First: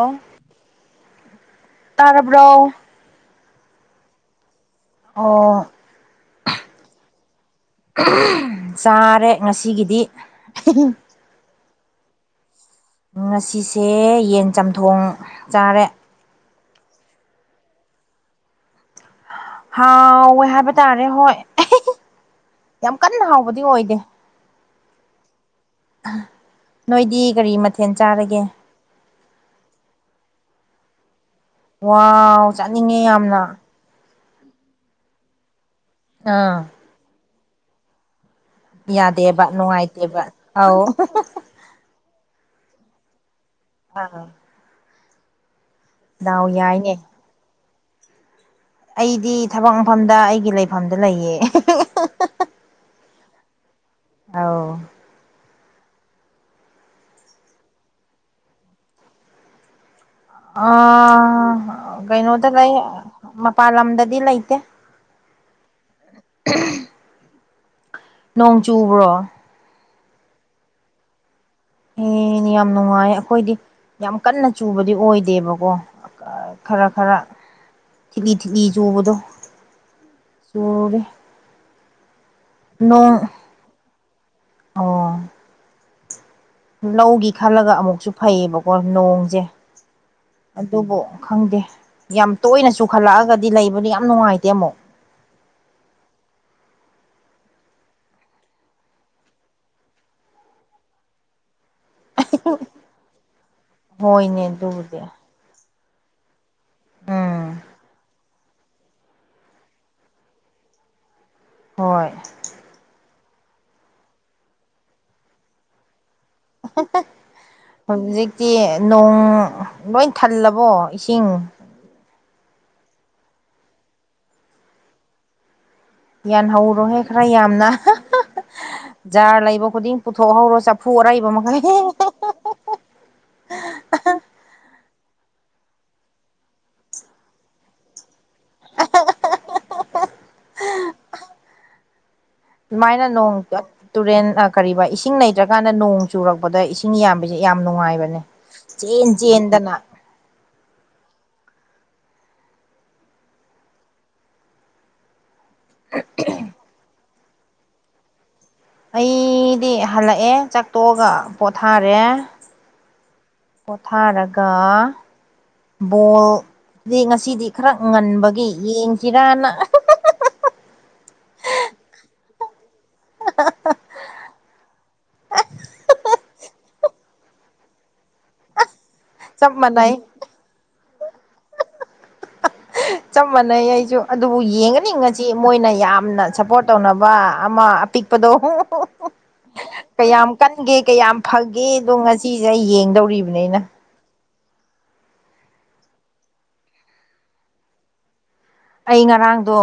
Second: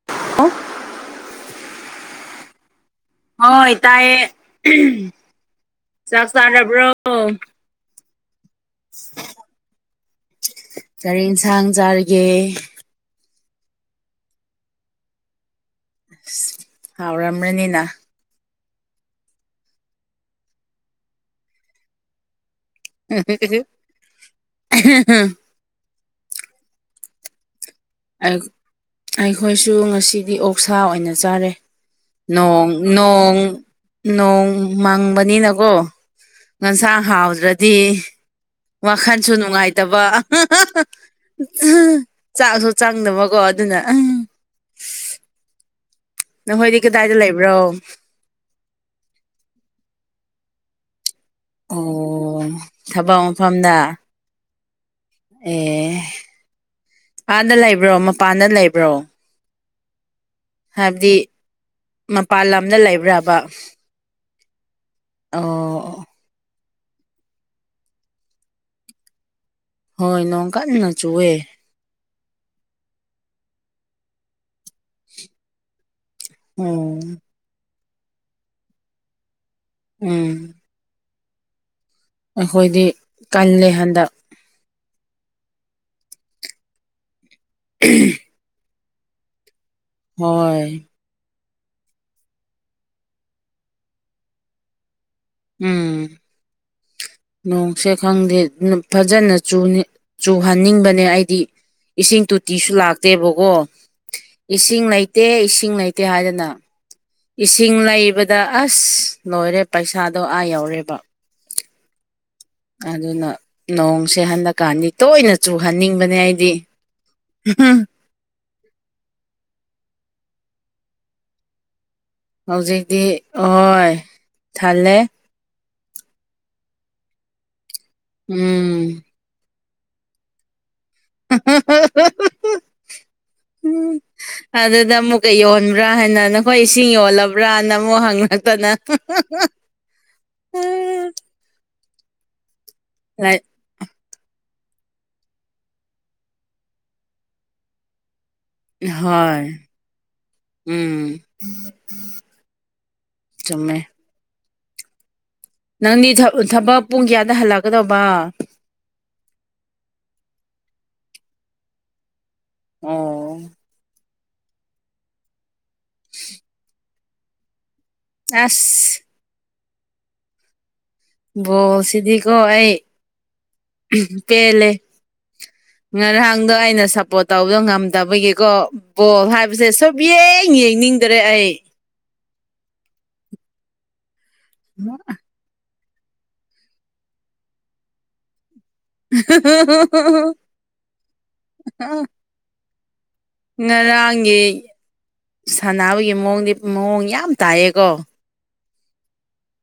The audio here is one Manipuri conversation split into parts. ꯑꯣ ꯇꯥꯔꯕ꯭ꯔꯣ ꯍꯣꯏ ꯇꯥꯏꯌꯦ ꯑꯣ ꯆꯥꯛ ꯆꯥꯔꯕ꯭ꯔꯣ ꯆꯥꯔꯦ ꯉꯁꯤꯒꯤꯗꯤ ꯖꯥꯔꯒꯦ ꯉꯁꯤꯁꯦ ꯌꯦꯟ ꯆꯝꯊꯣꯡ ꯆꯥꯔꯦ ꯍꯥꯎ ꯔꯝ ꯔꯅꯤꯅ ꯍꯥꯥꯎꯋꯦ ꯍꯥꯏꯕ ꯇꯥꯔꯦ ꯍꯣꯢ ꯌꯥꯝ ꯀꯟꯅ ꯍꯥꯎꯕꯗꯤ ꯑꯣꯏꯗꯦ ꯅꯣꯏꯗꯤ ꯀꯔꯤ ꯃꯊꯦꯜ ꯑꯩ ꯆꯥꯔꯒꯦ ꯑꯩꯈꯣꯏꯁꯨ ꯉꯁꯤꯗꯤ ꯑꯣꯛꯁꯥ ꯑꯣꯏꯅ ꯆꯥꯔꯦ ꯋꯥꯎ ꯅꯣꯡ ꯆꯥꯅꯤꯡꯉꯦ ꯅꯣꯡ ꯌꯥꯝꯅ ꯅꯣꯡ ꯃꯪꯕꯅꯤꯅꯀꯣ ꯑꯥ ꯉꯁꯥ ꯍꯥꯎꯗ꯭ꯔꯗꯤ ꯋꯥꯈꯟꯁꯨ ꯌꯥꯗꯦꯕ ꯅꯨꯡꯉꯥꯏꯇꯕ ꯅꯨꯡꯉꯥꯏꯇꯦꯕ ꯑꯧ ꯆꯥꯛꯁꯨ ꯆꯪꯗꯕꯀꯣ ꯑꯗꯨꯅ ꯑꯥ ꯗꯥꯎ ꯅꯈꯣꯏꯗꯤ ꯌꯥꯏꯅꯦ ꯀꯗꯥꯏꯗ ꯂꯩꯕ꯭ꯔꯣ ꯑꯩꯗꯤ ꯊꯕꯛꯃꯪꯐꯝꯗ ꯑꯩꯒꯤ ꯂꯩꯐꯝꯗ ꯂꯩꯌꯦ ꯑꯣ ꯊꯕꯛ ꯃꯐꯝꯗ ꯑꯧ ꯑꯦ ꯍꯥꯟꯗ ꯂꯩꯕ꯭ꯔꯣ ꯃꯄꯥꯟꯗ ꯂꯩꯕ꯭ꯔꯣ ꯑ ꯍꯥꯏꯕꯗꯤ ꯃꯄꯥꯟ ꯀꯩꯅꯣꯗ ꯂꯩ ꯂꯝꯗ ꯂꯩꯕ꯭ꯔꯕ ꯃꯄꯥꯜ ꯂꯝꯗꯗꯤ ꯂꯩꯇꯦ ꯑꯣ ꯅꯣꯡ ꯆꯨꯕ꯭ꯔꯣ ꯍꯣꯏ ꯅꯣꯡ ꯀꯟꯅ ꯆꯨꯋꯦ ꯑꯦ ꯌꯥꯝ ꯅꯨꯡꯉꯥꯏ ꯑꯩꯈꯣꯏꯗꯤ ꯌꯥꯝ ꯀꯟꯅ ꯆꯨꯕꯗꯤ ꯑꯣꯏꯗꯦꯕꯀꯣ ꯈꯔ ꯈꯔ ꯎꯝ ꯊꯤꯠꯂꯤ ꯊꯤꯠꯂꯤ ꯆꯨꯕꯗꯣ ꯎꯝ ꯆꯨꯔꯦ ꯑꯩꯈꯣꯏꯗꯤ ꯅꯣꯡ ꯀꯜꯂꯦ ꯍꯟꯗꯛ ꯑꯣ ꯂꯧꯒꯤ ꯈꯜꯂꯒ ꯑꯃꯨꯛꯁꯨ ꯐꯩꯌꯦꯕꯀꯣ ꯅꯣꯡꯖꯦ ꯍꯣꯏ ꯑꯗꯨꯕꯨ ꯈꯪꯗꯦ ꯌꯥꯝ ꯇꯣꯏꯅ ꯆꯨꯈꯠꯂꯛꯑꯒꯗꯤ ꯂꯩꯕꯗꯤ ꯌꯥꯝ ꯅꯨꯡꯉꯥꯏꯇꯦ ꯑꯃꯨꯛ ꯎꯝ ꯅꯣꯡꯁꯦ ꯈꯪꯗꯦ ꯐꯖꯅ ꯆꯨꯅꯤꯡ ꯆꯨꯍꯟꯅꯤꯡꯕꯅꯦ ꯑꯩꯗꯤ ꯏꯁꯤꯡ ꯇꯣꯇꯤꯁꯨ ꯂꯥꯛꯇꯦꯕꯀꯣ ꯍꯣꯏꯅꯦ ꯏꯁꯤꯡ ꯑꯗꯨꯕꯨꯗꯤ ꯂꯩꯇꯦ ꯏꯁꯤꯡ ꯂꯩꯇꯦ ꯍꯥꯏꯗꯅ ꯎꯝ ꯏꯁꯤꯡ ꯂꯩꯕꯗ ꯑꯁ ꯂꯣꯏꯔꯦ ꯄꯩꯁꯥꯗꯣ ꯑꯥ ꯌꯧꯔꯦꯕ ꯍꯣꯏ ꯑꯗꯨꯅ ꯅꯣꯡꯁꯦ ꯍꯟꯗꯛꯀꯥꯟꯗꯤ ꯇꯣꯏꯅ ꯆꯨꯍꯟꯅꯤꯡꯕꯅꯦ ꯑꯩ ꯍꯧꯖꯤꯛ ꯇꯤ ꯅꯣꯡ ꯂꯣꯏ ꯊꯜꯂꯕꯣ ꯏꯁꯤꯡ ꯍꯧꯖꯤꯛꯇꯤ ꯍꯣꯏ ꯊꯜꯂꯦ ꯌꯥꯟ ꯍꯧꯔꯣꯍꯦ ꯈꯔ ꯌꯥꯝꯅ ꯎꯝ ꯖꯥꯔ ꯂꯩꯕ ꯈꯨꯗꯤꯡ ꯄꯨꯊꯣꯛꯍꯧꯔꯣ ꯆꯐꯨ ꯑꯔꯩꯕ ꯃꯈꯩ ꯗ ꯑꯃꯨꯛꯀ ꯌꯣꯟꯕ꯭ꯔꯥ ꯍꯥꯏꯅ ꯅꯈꯣꯏ ꯏꯁꯤꯡ ꯌꯣꯜꯂꯕ꯭ꯔꯥꯅ ꯑꯃꯨꯛ ꯍꯪꯉꯛꯇꯅ [unintelligible] ꯁꯨꯃꯥꯏꯅ ꯅꯣꯡ ꯇꯨꯔꯦꯟ ꯀꯔꯤꯕꯥ ꯏꯁꯤꯡ ꯂꯩꯇ꯭ꯔꯀꯥꯟꯗ ꯅꯣꯡ ꯆꯨꯔꯛꯄꯗ ꯏꯁꯤꯡ ꯌꯥꯕꯁꯦ ꯌꯥꯝ ꯅꯨꯡꯉꯥꯏꯕꯅꯦ ꯆꯦꯟ ꯍꯣꯏ ꯆꯦꯟꯗꯅ ꯎꯝ ꯆꯨꯝꯃꯦ ꯅꯪꯗꯤ ꯊꯕꯛ ꯄꯨꯡ ꯀꯌꯥꯗ ꯍꯜꯂꯛꯀꯗꯧꯕ ꯑꯩꯗꯤ ꯍꯂꯛꯑꯦ ꯆꯥꯛꯇꯣꯛꯑꯒ ꯄꯣꯊꯥꯔꯦ ꯑꯣ ꯄꯣꯊꯥꯔꯒ ꯕꯣꯜ ꯑ ꯉꯁꯤꯗꯤ ꯈꯔ ꯉꯟꯕꯒꯤ ꯑꯁ ꯌꯦꯡꯁꯤꯔꯅ ꯀꯣ ꯑꯩ ꯄꯦꯜꯂꯦ ꯉꯔꯥꯡ ꯅꯪꯗꯣ ꯑꯩꯅ ꯁꯥꯄ꯭ꯔꯣꯠ ꯇꯧꯕꯗꯣ ꯉꯝꯗꯕꯒꯤꯀꯣ ꯕꯣꯜ ꯆꯞ ꯍꯥꯏꯕꯁꯦ ꯃꯥꯟꯅꯩ ꯁꯨꯛꯌꯦꯡ ꯌꯦꯡꯅꯤꯡꯗꯔꯦ ꯑꯩ ꯆꯞ ꯃꯥꯟꯅꯩ ꯑꯩꯁꯨ ꯑꯗꯨꯕꯨ ꯌꯦꯡꯒꯅꯤ ꯉꯁꯤ ꯃꯣꯏꯅ ꯌꯥꯝ ꯁꯥꯄ꯭ꯔꯣꯠ ꯇꯧꯅꯕ ꯑꯃ ꯑꯄꯤꯛꯄꯗꯣ ꯀꯌꯥꯝ ꯀꯟꯒꯦ ꯀꯌꯥꯝ ꯐꯒꯦ ꯑꯗꯣ ꯉꯁꯤꯁꯦ ꯑꯩ ꯌꯦꯡꯗꯧꯔꯤꯕ ꯉꯔꯥꯡꯒꯤ ꯁꯥꯟꯅꯕꯒꯤ ꯃꯑꯣꯡꯗꯤ ꯃꯑꯣꯡ ꯌꯥꯝ ꯇꯥꯏꯌꯦꯀꯣ ꯑꯩ ꯉꯔꯥꯡꯗꯣ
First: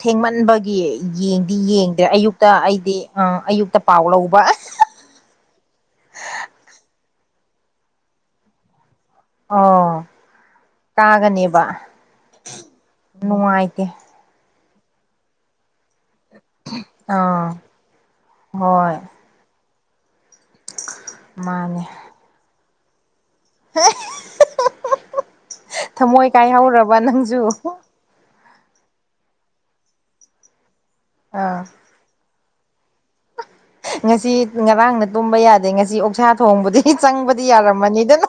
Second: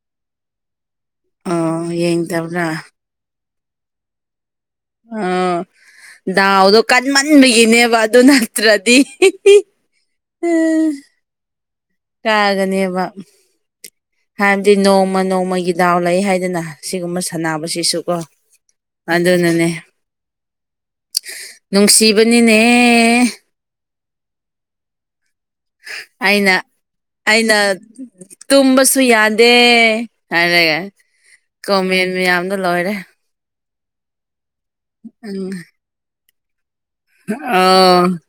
ꯊꯦꯡꯃꯟꯕꯒꯤ ꯌꯦꯡꯗꯤ ꯑꯣ ꯌꯦꯡꯗ꯭ꯔꯦ ꯑꯌꯨꯛꯇ ꯌꯦꯡꯗꯕ꯭ꯔꯥ ꯑꯩꯗꯤ ꯑ ꯑꯌꯨꯛꯇ ꯄꯥꯎ ꯂꯧꯕ ꯑꯁ ꯑꯣ ꯗꯥꯎꯗꯣ ꯀꯟꯃꯟꯕꯒꯤꯅꯦꯕ ꯑꯗꯨ ꯅꯠꯇ꯭ꯔꯗꯤ ꯑꯣ ꯎꯝ ꯀꯥꯒꯅꯦꯕ ꯀꯥꯒꯅꯦꯕ ꯅꯨꯡꯉꯥꯏꯇꯦ ꯅꯣꯡꯃ ꯅꯣꯡꯃꯒꯤ ꯗꯥꯎꯅꯦ ꯂꯩ ꯍꯥꯏꯗꯅ ꯁꯤꯒꯨꯝꯕ ꯑꯥ ꯁꯥꯟꯕꯁꯤꯁꯨ ꯀꯣ ꯍꯣꯏ ꯑꯗꯨꯅꯅꯦ ꯃꯥꯅꯦ ꯅꯨꯡꯁꯤꯕꯅꯤꯅꯦ ꯊꯃꯣꯏ ꯑꯩꯅ ꯀꯥꯏꯍꯧꯔꯕ ꯅꯪꯁꯨ ꯑꯩꯅ ꯇꯨꯝꯕꯁꯨ ꯌꯥꯗꯦ ꯍꯥꯏꯔꯒ ꯑꯥ ꯀꯣꯃꯦꯟ ꯃꯌꯥꯝ ꯗ ꯂꯣꯏꯔꯦ ꯉꯁꯤ ꯉꯔꯥꯡꯅ ꯇꯨꯝꯕ ꯎꯝ ꯌꯥꯗꯦ ꯉꯁꯤ ꯑꯣꯛꯁꯥ ꯊꯣꯡꯕꯗꯤ ꯆꯪꯕꯗꯤ ꯑꯣ ꯌꯥꯔꯝꯃꯅꯤꯗꯅ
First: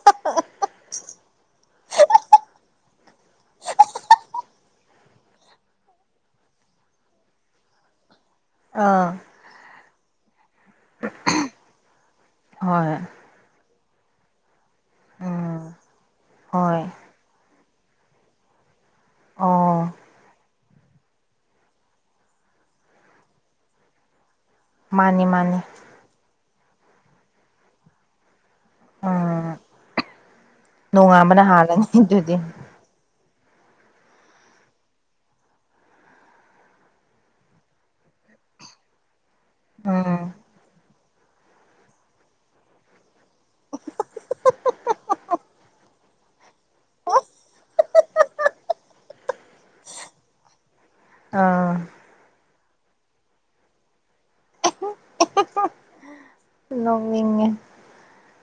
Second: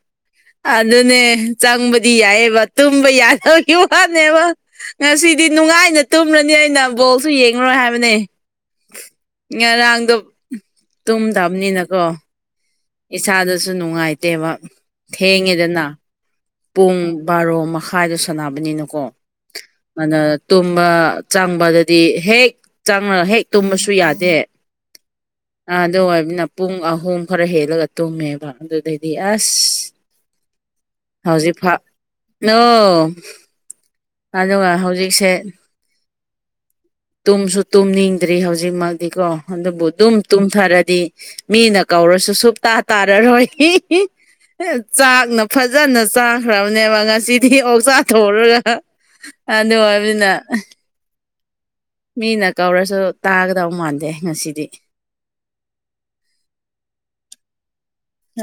ꯑꯗꯨ ꯑꯗꯨꯅꯦ ꯆꯪꯕꯗꯤ ꯌꯥꯏꯕ ꯇꯨꯝꯕ ꯌꯥꯗꯕꯒꯤ ꯋꯥꯅꯦꯕ ꯉꯁꯤꯗꯤ ꯅꯨꯡꯉꯥꯏꯅ ꯇꯨꯝꯂꯅꯤ ꯑꯩꯅ ꯕꯣꯜꯁꯨ ꯌꯦꯡꯉꯔꯣꯏ ꯍꯥꯏꯕꯅꯦ ꯑꯥ ꯉꯔꯥꯡꯗꯣ ꯇꯨꯝꯗꯕꯅꯤꯅꯀꯣ ꯍꯣꯏ ꯏꯁꯥꯗꯁꯨ ꯅꯨꯡꯉꯥꯏꯇꯦꯕ ꯎꯝ ꯊꯦꯡꯉꯦꯗꯅ ꯍꯣꯏ ꯄꯨꯡ ꯕꯥꯔꯣ ꯃꯈꯥꯏꯗ ꯁꯥꯟꯅꯕꯅꯤꯅꯀꯣ ꯑꯣ ꯑꯗꯨꯗ ꯇꯨꯝꯕ ꯆꯪꯕꯗꯗꯤ ꯍꯦꯛ ꯆꯪꯂꯒ ꯍꯦꯛ ꯇꯨꯝꯕꯁꯨ ꯌꯥꯗꯦ ꯃꯥꯅꯤ ꯃꯥꯅꯤ ꯑꯗꯨ ꯑꯣꯏꯕꯅ ꯄꯨꯡ ꯑꯍꯨꯝ ꯈꯔ ꯍꯦꯜꯂꯒ ꯇꯨꯝꯃꯦꯕ ꯑꯗꯨꯗꯗꯤ ꯎꯝ ꯑꯁ ꯅꯣꯡꯉꯥꯟꯕꯅ ꯍꯧꯖꯤꯛ ꯐꯥꯎ ꯍꯥꯜꯂꯅꯤ ꯑꯗꯨꯗꯤ ꯅꯣꯡ ꯑꯗꯨꯒ ꯍꯧꯖꯤꯛꯁꯦ ꯇꯨꯝꯁꯨ ꯇꯨꯝꯅꯤꯡꯗ꯭ꯔꯤ ꯍꯧꯖꯤꯛꯃꯛꯇꯤ ꯀꯣ ꯑꯗꯨꯕꯨ ꯑꯗꯨꯝ ꯎꯝ ꯇꯨꯝꯊꯔꯗꯤ ꯃꯤꯅ ꯀꯧꯔꯁꯨ ꯁꯨꯨꯞꯇꯥ ꯇꯥꯔꯔꯣꯏ ꯆꯥꯛꯅ ꯐꯖꯅ ꯆꯥꯈ꯭ꯔꯕꯅꯦꯕ ꯉꯁꯤꯗꯤ ꯑꯣꯛꯁ ꯊꯣꯡꯉꯒ ꯑꯗꯨ ꯑꯣꯏꯕꯅ ꯑꯥ ꯃꯤꯅ ꯀꯧꯔꯁꯨ ꯇꯥꯒꯗꯧ ꯃꯥꯟꯗꯦ ꯉꯁꯤꯗꯤ ꯅꯣꯛꯅꯤꯡꯉꯦ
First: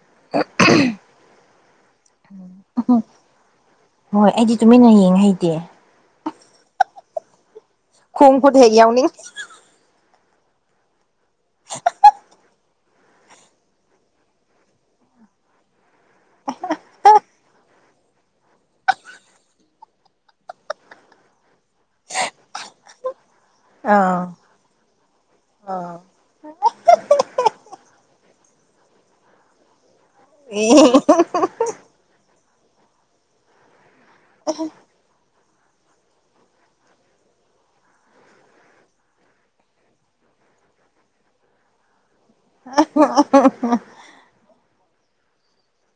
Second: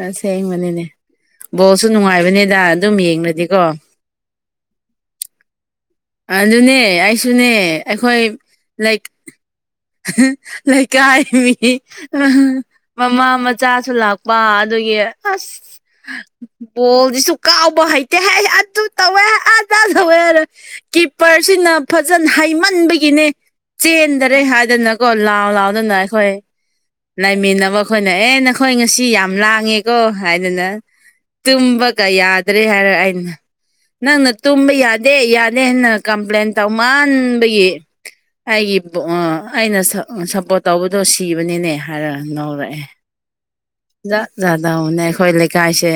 ꯑꯁꯦꯡꯕꯅꯤꯅꯦ ꯕꯣꯜꯁꯨ ꯅꯨꯡꯉꯥꯏꯕꯅꯦꯗ ꯑꯗꯨꯝ ꯌꯦꯡꯔꯗꯤꯀꯣ ꯍꯣꯏ ꯑꯩꯗꯤ ꯇꯨꯃꯤꯟꯅ ꯌꯦꯡꯉ ꯍꯩꯇꯦ ꯑꯗꯨꯅꯦ ꯑꯩꯁꯨꯅꯦ ꯑꯩꯈꯣꯏ ꯈꯣꯡ ꯈꯨꯠ ꯍꯦꯛ ꯂꯩ ꯌꯥꯎꯅꯤꯡ ꯂꯩꯀꯥꯏ ꯃꯤ ꯃꯃꯥ ꯃꯆꯥꯁꯨ ꯂꯥꯛꯄ ꯑꯗꯨꯒꯤ ꯑꯁ ꯕꯣꯜꯁꯤꯁꯨ ꯀꯥꯎꯕ ꯍꯩꯇꯦ ꯍꯥꯏ ꯑꯗꯨ ꯇꯧꯋꯦ ꯑꯗꯥꯥ ꯇꯧꯋꯦ ꯍꯥꯏꯅ ꯀꯤꯞꯄꯔꯁꯤꯅ ꯐꯖꯟ ꯍꯩꯃꯟꯕꯒꯤꯅꯦ ꯑꯥ ꯆꯦꯟꯗ꯭ꯔꯦ ꯍꯥꯏꯗꯅ ꯀꯣ ꯂꯥꯎ ꯂꯥꯎꯗꯅ ꯑꯥ ꯑꯩꯈꯣꯏ ꯂꯩꯥꯏꯃꯤꯟꯅꯕ ꯑꯈꯣꯏꯅ ꯑꯦ ꯅꯈꯣꯏ ꯉꯁꯤ ꯌꯥꯝ ꯂꯥꯡꯉꯦꯀꯣ ꯍꯥꯏꯗꯅ ꯑꯦ ꯇꯨꯝꯕꯒ ꯌꯥꯗ꯭ꯔꯦ ꯍꯥꯏꯔ ꯑꯩꯅ ꯅꯪꯅ ꯇꯨꯝꯕ ꯌꯥꯗꯦ ꯌꯥ ꯍꯦꯟꯅ ꯀꯝꯄ꯭ꯂꯦꯟ ꯇꯧ ꯃꯥꯟꯕꯒꯤ ꯑꯩꯒꯤ ꯑꯩꯅ ꯁ ꯁꯞꯄꯣꯔꯠ ꯇꯧꯕꯗꯣ ꯁꯤꯕꯅꯤꯅꯦ ꯍꯥꯏꯔ ꯂꯧꯔꯦ [unintelligible] [unintelligible] ꯈꯣꯏ ꯂꯩꯀꯥꯏꯁꯦ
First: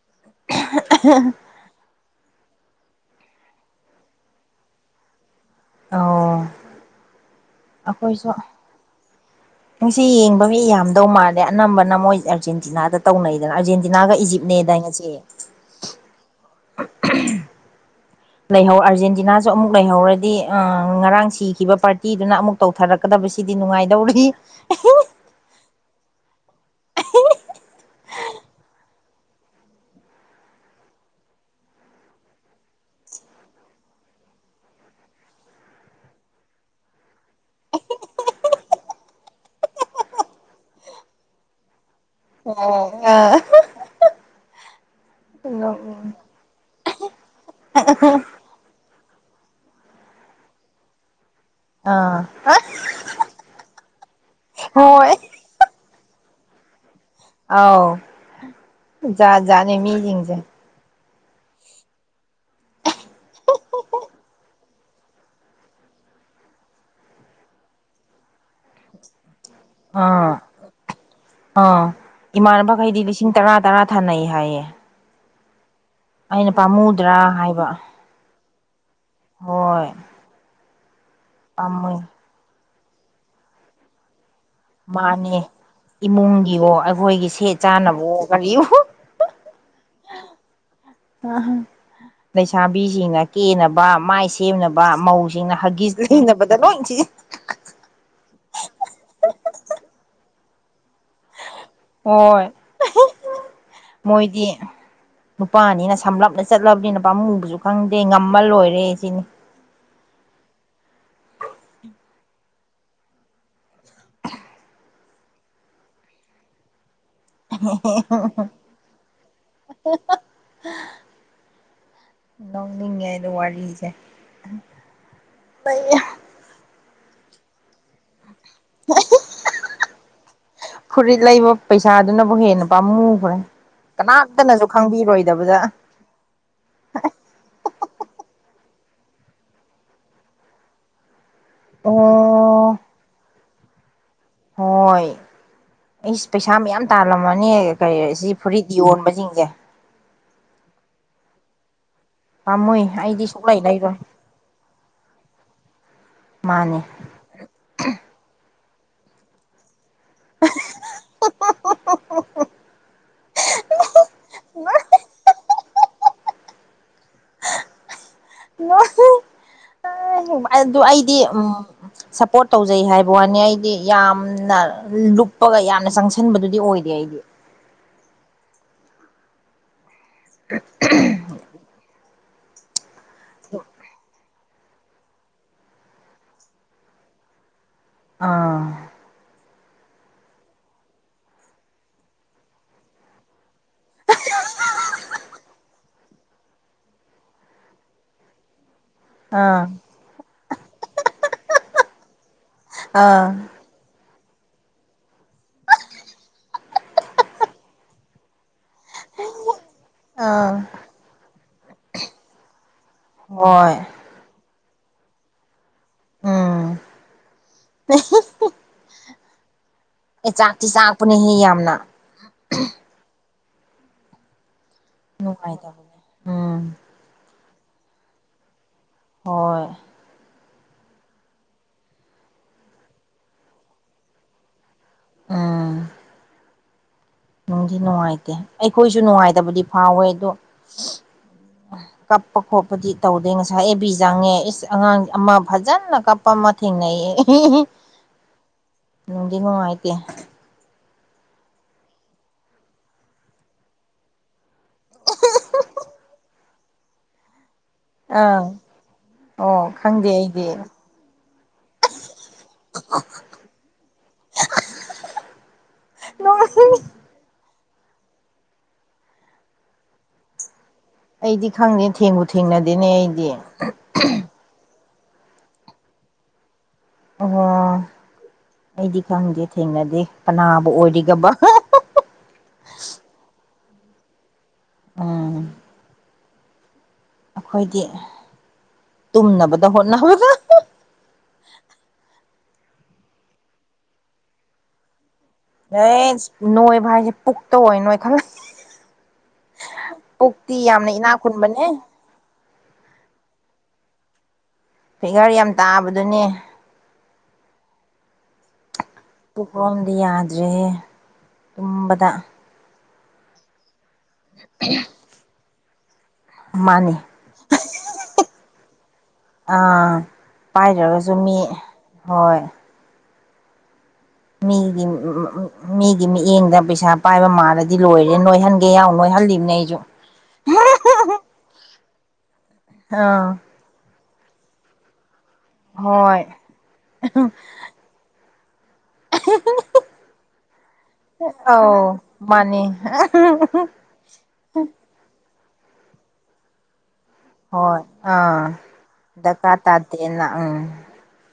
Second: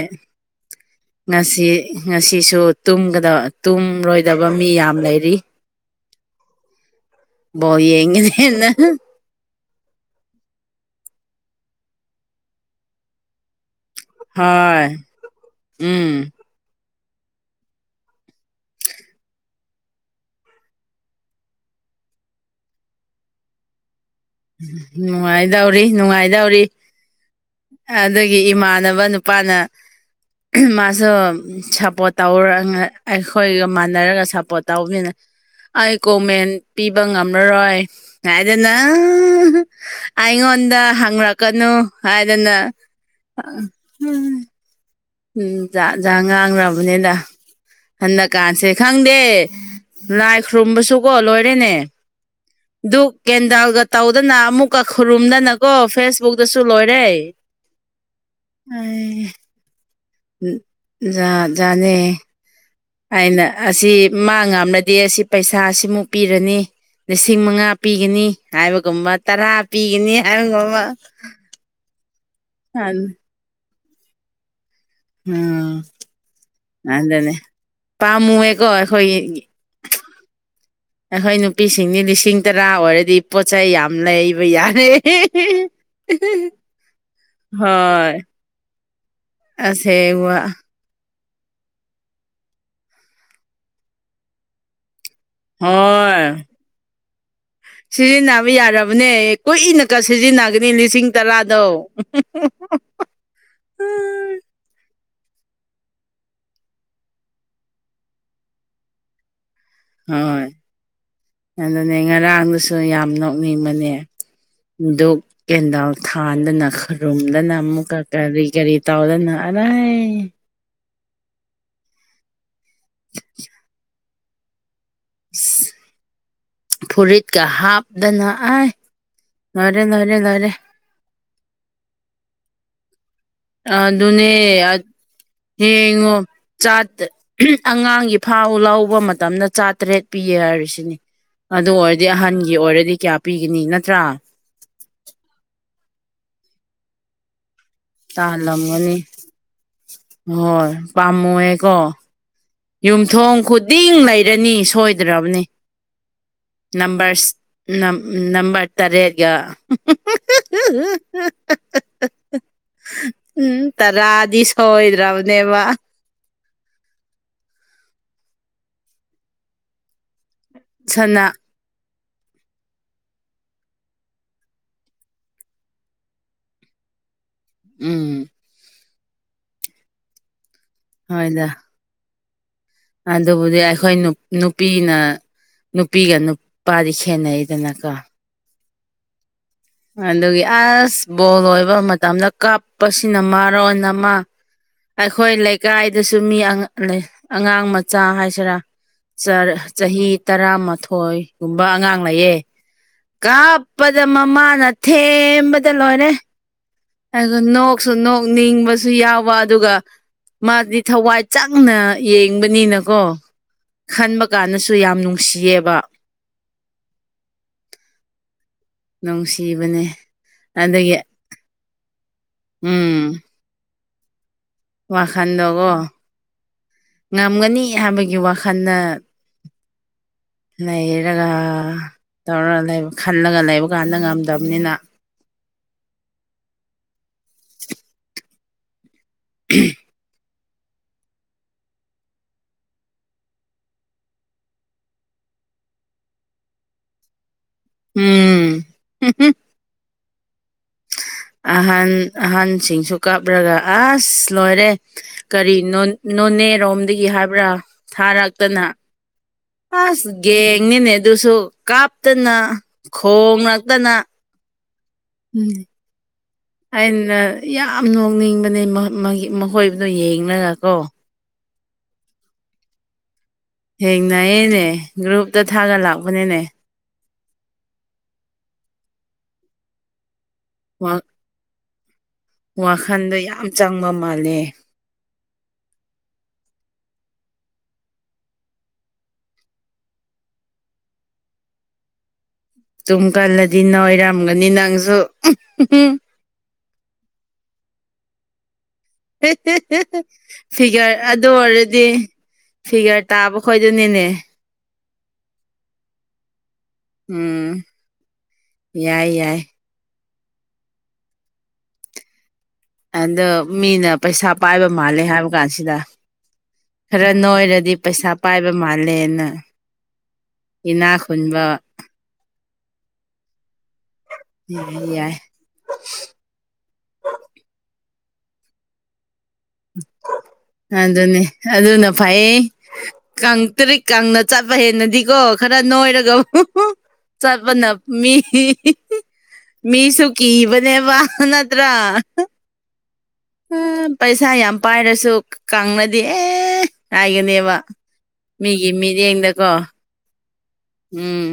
ꯉꯁꯤ ꯉꯁꯤꯁꯨ ꯇꯨꯝꯒꯗ ꯇꯨꯝꯔꯣꯏꯗꯕ ꯃꯤ ꯌꯥꯝ ꯂꯩꯔꯤ ꯑꯧ [inaudible] ꯑꯈꯣꯏꯁꯨ ꯌꯦꯡꯒꯅꯦꯅ ꯉꯁꯤ ꯌꯦꯡꯕ ꯃꯤ ꯌꯥꯝꯗꯧ ꯃꯥꯜ ꯑꯗꯩ ꯑꯅꯝꯕꯅ ꯃꯣꯏ ꯑꯔꯖꯦꯟꯇꯤꯅꯥꯗ ꯇꯧꯅꯩ ꯑꯥꯔꯖꯦꯟꯇꯤꯅꯥꯒ ꯏꯖꯤꯞꯅꯦꯗꯥꯏ ꯍꯣꯏ ꯉꯁꯤ ꯎꯝ ꯂꯩꯍꯧ ꯑꯥꯔꯖꯦꯟꯇꯤꯅꯥꯁꯨ ꯑꯃꯨꯛ ꯂꯩꯍꯧꯔꯗꯤ ꯉꯔꯥꯡ ꯁꯤꯈꯤꯕ ꯄꯥꯔꯇꯤꯗꯨꯅ ꯑꯃꯨꯛ ꯇꯧꯊꯔꯛꯀꯗ ꯁꯤꯗꯤ ꯅꯨꯡꯉꯥꯏꯗꯧꯔꯤ ꯅꯨꯉꯥꯏꯗꯧꯔꯤ ꯅꯨꯡꯉꯥꯏꯗꯧꯔꯤ [unintelligible] ꯑꯥꯗꯒꯤ ꯏꯃꯥꯟꯅꯕ ꯅꯨꯄꯥꯅ ꯃꯥꯁꯨ ꯁꯞꯄꯣꯔꯠ ꯇꯧꯔ ꯑꯩꯈꯣꯏꯒ ꯃꯥꯟꯅꯔꯒ ꯁꯞꯄꯣꯔꯠ ꯇꯧꯕꯅꯤꯅ ꯑꯩ ꯀꯣꯃꯦꯟ ꯄꯤꯕ ꯉꯝꯃꯔꯣꯏ ꯍꯥꯏꯗꯅ ꯑꯩꯉꯣꯟꯗ ꯍꯪꯔꯛꯀꯅꯨ ꯍꯥꯏꯗꯅ ꯑ ꯎꯝꯥ ꯖꯥꯠ ꯖꯥꯠ ꯉꯥꯡꯈ꯭ꯔꯕꯅꯤꯅ ꯍꯟꯗꯛꯀꯥꯟꯁꯦ ꯈꯪꯗꯦ ꯂꯥꯏ ꯈꯨꯔꯨꯝꯕꯁꯨꯀꯣ ꯂꯣꯏ ꯑꯥ [unintelligible] ꯀꯦꯟꯗꯜꯒ ꯇꯧꯗꯅ ꯑꯃꯨꯛꯀ ꯍꯣꯏ ꯈꯨꯔꯨꯝꯗꯅ ꯀꯣ ꯐꯦꯁꯕꯨꯛꯇꯁꯨ ꯂꯣꯏꯔꯦ ꯑꯧ ꯖꯥꯠ ꯖꯥꯠꯅꯦ ꯃꯤꯁꯤꯡ ꯎꯝ ꯖꯥꯠ ꯖꯥꯠꯅꯦ ꯍꯥꯏꯅ ꯑꯁꯤ ꯃꯥ ꯉꯝꯂꯗꯤ ꯑꯁꯤ ꯄꯩꯁꯥ ꯁꯤꯃꯨꯛ ꯄꯤꯔꯅꯤ ꯂꯤꯁꯤꯡ ꯃꯉꯥ ꯄꯤꯒꯅꯤ ꯍꯥꯏꯕꯒꯨꯝꯕ ꯇꯔꯥ ꯄꯤꯒꯅꯤ ꯑꯥ ꯍꯥꯏꯒꯨꯝꯕ ꯑꯥ ꯏꯃꯥꯟꯅꯕꯈꯩꯗꯤ ꯂꯤꯁꯤꯡ ꯇꯔꯥ ꯇꯔꯥ ꯊꯥꯅꯩ ꯍꯥꯏꯌꯦ ꯎꯝ ꯑꯩꯅ ꯄꯥꯝꯃꯨꯗ꯭ꯔꯥ ꯑꯗꯅꯦ ꯍꯥꯏꯕ ꯄꯥꯝꯃꯨꯑꯦꯀꯣ ꯑꯈꯣꯏꯒꯤ ꯍꯣꯏ ꯑꯩꯈꯣꯏ ꯄꯥꯝꯃꯨꯏ ꯅꯨꯄꯤꯁꯤꯡꯗꯤ ꯂꯤꯁꯤꯡ ꯇꯔꯥ ꯑꯣꯏꯔꯗꯤ ꯄꯣꯠꯆꯩ ꯌꯥꯝ ꯂꯩ ꯕ ꯌꯥꯔꯦ ꯃꯥꯅꯦ [unintelligible] ꯏꯃꯨꯡꯒꯤꯋꯣ ꯑꯩꯈꯣꯏꯒꯤ ꯁꯦꯠ ꯍꯣꯏ ꯆꯥꯅꯕꯋꯣ ꯀꯔꯤ ꯑꯁꯦꯡꯕ ꯑ ꯂꯩꯁꯥꯕꯤꯁꯤꯡꯅ ꯀꯦꯅꯕ ꯃꯥꯏ ꯁꯦꯝꯅꯕ ꯃꯧ ꯁꯤꯡꯅ ꯍꯒꯤꯁ ꯍꯣꯏ ꯂꯩꯅꯕꯗ ꯂꯣꯏ ꯁꯤꯖꯤꯟꯅꯩ ꯁꯤꯖꯤꯟꯅꯕ ꯌꯥꯔꯕꯅꯦ ꯀꯨꯏꯅ ꯀ ꯁꯤꯖꯤꯟꯅꯒꯅꯤ ꯂꯤꯁꯤꯡ ꯇꯔꯥ ꯑꯗꯣ ꯍꯣꯏ ꯎꯝ ꯃꯣꯏꯗꯤ ꯅꯨꯄꯥꯅꯤꯅ ꯁꯝꯂꯞꯅ ꯆꯠꯂꯕꯅꯤ ꯄꯥꯃꯨꯕꯁꯨ ꯈꯪꯗꯦ ꯉꯝꯃ ꯂꯣꯏꯔꯦ ꯁꯤꯅꯤ ꯍꯣꯏ ꯑꯗꯨꯅꯦ ꯉꯔꯥꯡꯗꯨꯁꯨ ꯌꯥꯝ ꯅꯣꯛꯅꯤꯡꯕꯅꯦ ꯙꯨꯛ ꯀꯦꯟꯗꯜ ꯊꯥꯟꯗꯅ ꯈꯨꯔꯨꯝꯗꯅ ꯑꯃꯨꯛꯀ ꯀꯔꯤ ꯀꯔꯤ ꯇꯧꯗꯅ ꯑꯔꯥꯏ ꯅꯣꯛꯅꯤꯉꯦꯗ ꯋꯥꯔꯤꯁꯦ ꯇꯌꯥ [unintelligible] ꯀꯞ ꯗꯅꯥꯑ ꯂꯣꯏꯔꯦ ꯂꯣꯏꯔꯦ ꯐꯃꯨꯡ ꯑ ꯑꯗꯨꯅꯦ ꯌꯦꯡꯉꯣ ꯆꯥ ꯑꯉꯥꯡꯒꯤ ꯐꯥꯎ ꯂꯥꯎ ꯂꯧꯕ ꯃꯇꯝꯗ ꯆꯥꯇꯔꯦꯠ ꯄꯤꯌꯦ ꯍꯥꯏꯔꯤꯁꯤꯅꯦ ꯑꯗꯨ ꯑꯣꯏꯔꯗꯤ ꯑꯍꯟꯒꯤ ꯑꯣ ꯑꯣꯏꯔꯗꯤ ꯀꯌꯥ ꯄꯤ ꯒꯤꯅꯤ ꯅꯠꯇ꯭ꯔꯥ ꯍꯣꯏ ꯑꯩ ꯄꯩꯁꯥ ꯃꯌꯥꯝ ꯇꯥꯜꯂꯝꯃꯅꯤ ꯀꯩ ꯑꯁꯤ ꯐꯨꯔꯤꯠ ꯇꯥꯍꯜꯂꯝꯒꯅꯤ ꯌꯣꯟꯕꯁꯤꯡꯁꯦ ꯍꯣꯏ ꯄꯥꯝꯃꯨꯔꯦ ꯀꯣ ꯄꯥꯝꯃꯨꯏ ꯑꯩꯗꯤ ꯌꯨꯝꯊꯣꯡ ꯁꯨꯛꯂꯩ ꯈꯨꯗꯤꯡ ꯂꯩꯔꯣꯏ ꯂꯩꯔꯅꯤ ꯁꯣꯏꯗ꯭ꯔꯕꯅꯤ ꯃꯥꯅꯦ ꯅꯝꯕꯔꯁ ꯅꯝꯕꯔ ꯇꯔꯦꯠꯒ [unintelligible] ꯎꯝ ꯇꯔꯥꯗꯤ ꯁꯣꯏꯗ꯭ꯔꯕꯅꯦꯕ ꯑꯗꯨ ꯑꯩꯗꯤ ꯁꯅ ꯎꯝ ꯁꯄ꯭ꯔꯣꯠ ꯇꯧꯖꯩ ꯍꯥꯏꯕ ꯋꯥꯅꯤ ꯑꯩꯗꯤ ꯌꯥꯝꯅ ꯂꯨꯞꯄꯒ ꯌꯥꯝꯅ ꯆꯪꯁꯟꯕꯗꯨꯗꯤ ꯑꯣꯏꯗꯦ ꯑꯩꯒꯤ ꯎꯝ ꯍꯣꯏꯗ ꯑꯗꯨꯕꯨꯗꯤ ꯑꯩꯈꯣꯏ ꯅꯨꯄꯤꯅ ꯅꯨꯄꯤꯒ ꯅꯨꯄꯥꯗꯤ ꯈꯦꯠꯅꯩ ꯑꯗꯨꯅꯦꯀꯣ ꯑꯥ ꯑꯗꯨꯒꯤ ꯑꯁ ꯕꯣꯜ ꯑꯣꯏꯕ ꯃꯇꯝꯗ ꯀꯥꯞꯄꯁꯤꯅ ꯃꯥ ꯑꯃ ꯑꯩꯈꯣꯏ ꯂꯩꯀꯥꯏ ꯑꯗꯨꯗꯁꯨ ꯃꯤ ꯂꯩ ꯑꯉꯥꯡ ꯃꯆꯥ ꯍꯥꯏꯁꯤꯔꯥ ꯑꯥ ꯆꯍꯤ ꯇꯔꯥꯃꯥꯊꯣꯏꯒꯨꯝꯕ ꯑꯉꯥꯡ ꯂꯩꯌꯦ ꯑꯥ ꯀ [unintelligible] ꯑꯗꯨꯗ ꯃꯃꯥꯅ ꯊꯦꯝꯕꯗ ꯂꯣꯏꯔꯦ ꯑ ꯅꯣꯛꯁꯨ ꯅꯣꯛ ꯅꯤꯡꯕꯁꯨ ꯑꯗꯨꯁꯨ ꯌꯥꯎꯕ ꯑꯗꯨꯒ ꯑꯥ ꯃꯥꯗꯤ ꯊꯋꯥꯏ ꯆꯪꯅ ꯌꯦꯡꯕꯅꯤꯅꯀꯣ ꯍꯣꯏ ꯈꯟꯕ ꯀꯥꯟꯗꯁꯨ ꯌꯥꯝ ꯅꯨꯡꯁꯤꯌꯦꯕ ꯎꯝ ꯅꯨꯡꯁꯤꯕꯅꯦ ꯑꯦ ꯆꯥꯛꯇꯤ ꯑꯗꯒꯤ ꯆꯥꯛꯄꯅꯦꯍꯦ ꯌꯝꯅ ꯎꯝ ꯋꯥꯈꯜꯗꯣꯒꯣ ꯅꯨꯡꯉꯥꯏꯇꯕꯅꯦ ꯎꯝ ꯉꯝꯒꯅꯤ ꯍꯥꯏꯕꯒꯤ ꯋꯥꯈꯜꯅ ꯍꯣꯏ ꯂꯩꯔꯒꯥ ꯇꯧꯔ ꯂꯩꯕ ꯈꯜꯂꯒ ꯂꯩꯕ ꯀꯥꯟꯗ ꯉꯝꯗꯕꯅꯤꯅ ꯑꯥꯑꯪ ꯅꯨꯡꯗꯤ-ꯅꯨꯡꯉꯥꯏꯇꯦ ꯑꯩꯈꯣꯏꯖꯨ ꯅꯨꯡꯉꯥꯏꯇꯕꯗꯤ ꯐꯥꯎꯋꯦꯗꯣ INAUDIBLE ꯀꯞꯄ- ꯈꯣꯠꯄꯗꯤ ꯇꯧꯗꯦ ꯉꯁꯥꯏ ꯑꯦꯕꯤ ꯆꯥꯡꯉꯦ ꯏꯁ ꯑꯉꯥꯡ ꯑꯃ ꯐꯖꯅꯀꯞꯄ ꯑꯃ ꯊꯦꯡꯅꯩꯌꯦ ꯏꯍꯦ-ꯏꯍꯤꯡ ꯎꯝ ꯅꯨꯡꯗꯤ-ꯅꯨꯡꯉꯥꯏꯇꯦ ꯑꯍꯟ ꯑꯍꯟꯁꯤꯡꯁꯨ ꯀꯥꯞꯔꯒ ꯑꯥꯁ ꯂꯣꯏꯔꯦ ꯀꯔꯤꯅꯣ ꯅꯣꯅꯦꯔꯣꯝꯗꯒꯤ ꯍꯥꯏꯕ꯭ꯔꯥ ꯑꯥ ꯊꯥꯔꯛꯇꯅ ꯑꯣ ꯑꯥꯁ ꯈꯪꯗꯦ ꯑꯩꯗꯤ ꯒꯦꯡꯅꯤꯅꯦ ꯑꯗꯨꯁꯨ ꯀꯥꯞꯇꯥꯅ- ꯈꯣꯡꯂꯛꯇꯥꯅ꯭ ꯎꯪꯝ ꯑꯩꯅ ꯌꯥꯝ ꯅꯣꯛꯅꯤꯡꯕꯅꯦ ꯃꯥꯒꯤ ꯃꯈꯣꯏꯗꯣ ꯌꯦꯡꯅꯔꯀꯣ ꯑꯩꯗꯤ ꯈꯪꯗꯦ ꯊꯦꯡꯕꯨ- ꯊꯦꯡꯅꯗꯦꯅꯦ ꯑꯩꯗꯤ ꯊꯦꯡꯅꯩꯌꯦꯅꯦ ꯒ꯭ꯔꯨꯞꯇ ꯊꯥꯒ ꯂꯥꯛꯄꯅꯦꯅꯦ ꯑꯣꯍꯣ ꯑꯩꯗꯤ ꯈꯪꯗꯦ ꯊꯦꯡꯅꯗꯦ ꯀꯅꯥꯕꯨ ꯑꯣꯏꯔꯤꯒꯕ ꯑꯥꯍꯥ ꯋꯥꯈꯜꯗ ꯌꯥꯝꯆꯪꯕ ꯃꯥꯜꯂꯦ ꯑꯣꯡꯑꯣꯡ ꯑꯩꯈꯣꯏꯗꯤ ꯇꯨꯝꯅꯕꯗ ꯍꯣꯠꯅꯕꯗ ꯑꯥꯍ ꯍꯥ ꯇꯨꯝꯒꯜꯂꯗꯤ ꯅꯣꯏꯔꯝꯒ ꯅꯤ ꯅꯪꯖꯨ ꯅꯣꯏꯕ ꯍꯥꯏꯖꯦ ꯄꯨꯛꯇ ꯑꯣꯏ ꯅꯣꯏꯈꯠꯂ ꯄꯨꯛꯇꯤ ꯌꯥꯝꯅ ꯐꯤꯒꯔ ꯏꯅꯥꯛ ꯑꯗꯨ ꯑꯣꯏꯔ ꯈꯨꯟꯕꯅꯦ ꯗꯤ ꯐꯤꯒꯔ ꯇꯥꯕꯨ ꯍꯣꯏꯗꯨꯅꯤꯅꯦ ꯐꯤꯒꯔ ꯌꯥꯝ ꯇꯥꯕꯗꯨꯅꯦ ꯎꯪꯎꯪ ꯄꯨꯛꯂꯣꯝꯗꯤ ꯌꯥꯗ꯭ꯔꯦꯍꯦ ꯇꯨꯝꯕꯗ ꯑꯥꯗꯣ ꯃꯤꯅ ꯄꯩꯁꯥ-ꯄꯥꯏꯕ ꯃꯥꯜꯂꯦ ꯍꯥꯏꯕ ꯀꯥꯟꯁꯤꯗ ꯃꯥꯅꯤ ꯈꯔ ꯅꯣꯏꯔꯗꯤ ꯄꯩꯁꯥ -ꯄꯥꯏꯕ ꯃꯥꯜꯂꯦꯅ ꯏꯅꯥ ꯄꯥꯏꯗ꯭ꯔꯒꯖꯨ ꯃꯤ ꯈꯨꯟꯕ ꯍꯣꯏ ꯃꯤꯒꯤ ꯃꯝ ꯌꯥꯏ ꯑꯥ ꯃꯤꯠꯌꯦꯡꯗ ꯄꯩꯁꯥ ꯄꯥꯏꯕ ꯃꯥꯜꯂꯗꯤ ꯗꯤ ꯂꯣꯏꯔꯦ ꯅꯣꯏꯍꯟꯒꯦ ꯌꯥꯎ ꯅꯣꯏꯍꯜꯂꯤꯕ ꯑꯗꯨꯅꯦꯑꯗꯨ ꯅ ꯐꯩꯌꯦ ꯑꯥ ꯀꯪꯇ꯭ꯔꯤꯛ ꯀꯪꯅ ꯆꯠꯄ ꯍꯦꯟꯅꯗꯤꯀꯣ ꯈꯔ ꯅꯣꯏꯔꯒ ꯍꯣꯏ ꯍꯨ ꯍꯨ ꯆꯠꯄꯅ ꯃꯤꯍꯤꯍꯤ ꯃꯤꯁꯨ ꯀꯤꯕꯅꯦꯕ ꯍꯥ ꯅꯠꯇ꯭ꯔꯥ ꯑꯧ ꯃꯥꯅꯤ ꯍꯥꯑꯥ ꯄꯩꯁꯥ ꯌꯥꯝ ꯄꯥꯏꯔꯁꯨ ꯀꯥꯡꯅ ꯗꯤ ꯑꯦ ꯍꯥꯏꯒꯅꯦꯕ ꯍꯣꯏ ꯑꯥ ꯃꯤꯒꯤ-ꯃꯤꯠꯌꯦꯡꯗ ꯀꯣ ꯗꯔꯀꯥꯔ ꯇꯥꯗꯦꯅ ꯎꯝ ꯎꯝ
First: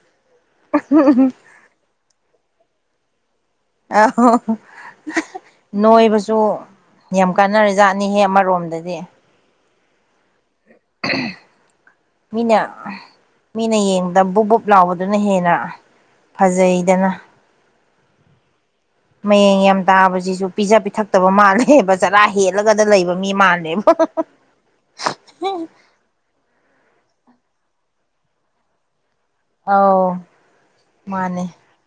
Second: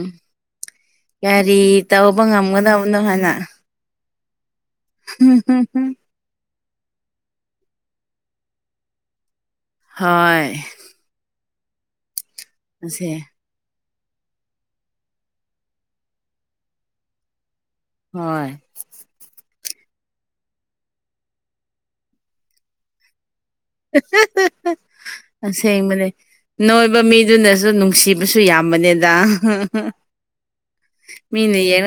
ꯀꯔꯤ ꯇꯧꯕ ꯉꯝꯒꯗꯕꯅꯣ ꯍꯥꯏꯅ ꯑꯥꯍꯨ ꯑꯥꯍꯨ ꯅꯣꯏꯕꯖ ꯌꯥꯝ ꯀꯥꯟꯅꯔꯖꯥꯠ ꯑꯅꯤ ꯍꯦꯛ ꯑꯃꯔꯣꯝꯗꯗꯤ ꯍꯣꯏ ꯃꯤꯅ ꯑꯁꯦ ꯃꯤꯅ ꯌꯦꯡꯉ ꯗꯥ ꯕꯨꯛ ꯕꯨꯛ ꯂꯥꯎꯕꯗꯨꯅ ꯍꯦꯟꯅ ꯐꯖꯩꯗꯅ ꯍꯣꯏ ꯃꯌꯦꯡ ꯌꯥꯝ ꯇꯥꯕꯖꯤꯖꯨꯁꯨ ꯄꯤꯖ-ꯄꯤꯊꯛꯇꯕ ꯃꯥꯜꯂꯦꯕ ꯆꯔꯥ ꯍꯦꯜꯂꯒꯗ ꯂꯩꯕ ꯃꯤ ꯃꯥꯜꯂꯦ ꯇꯁꯦꯡꯕꯅꯦ ꯅꯣꯢꯕ ꯃꯤꯗꯨꯅꯁꯨ ꯅꯨꯡꯁꯤꯕꯁꯨ ꯌꯥꯝꯕꯅꯦ ꯗ [unintelligible] ꯑꯧ ꯃꯥꯅꯦ ꯃꯤꯅ ꯌꯦ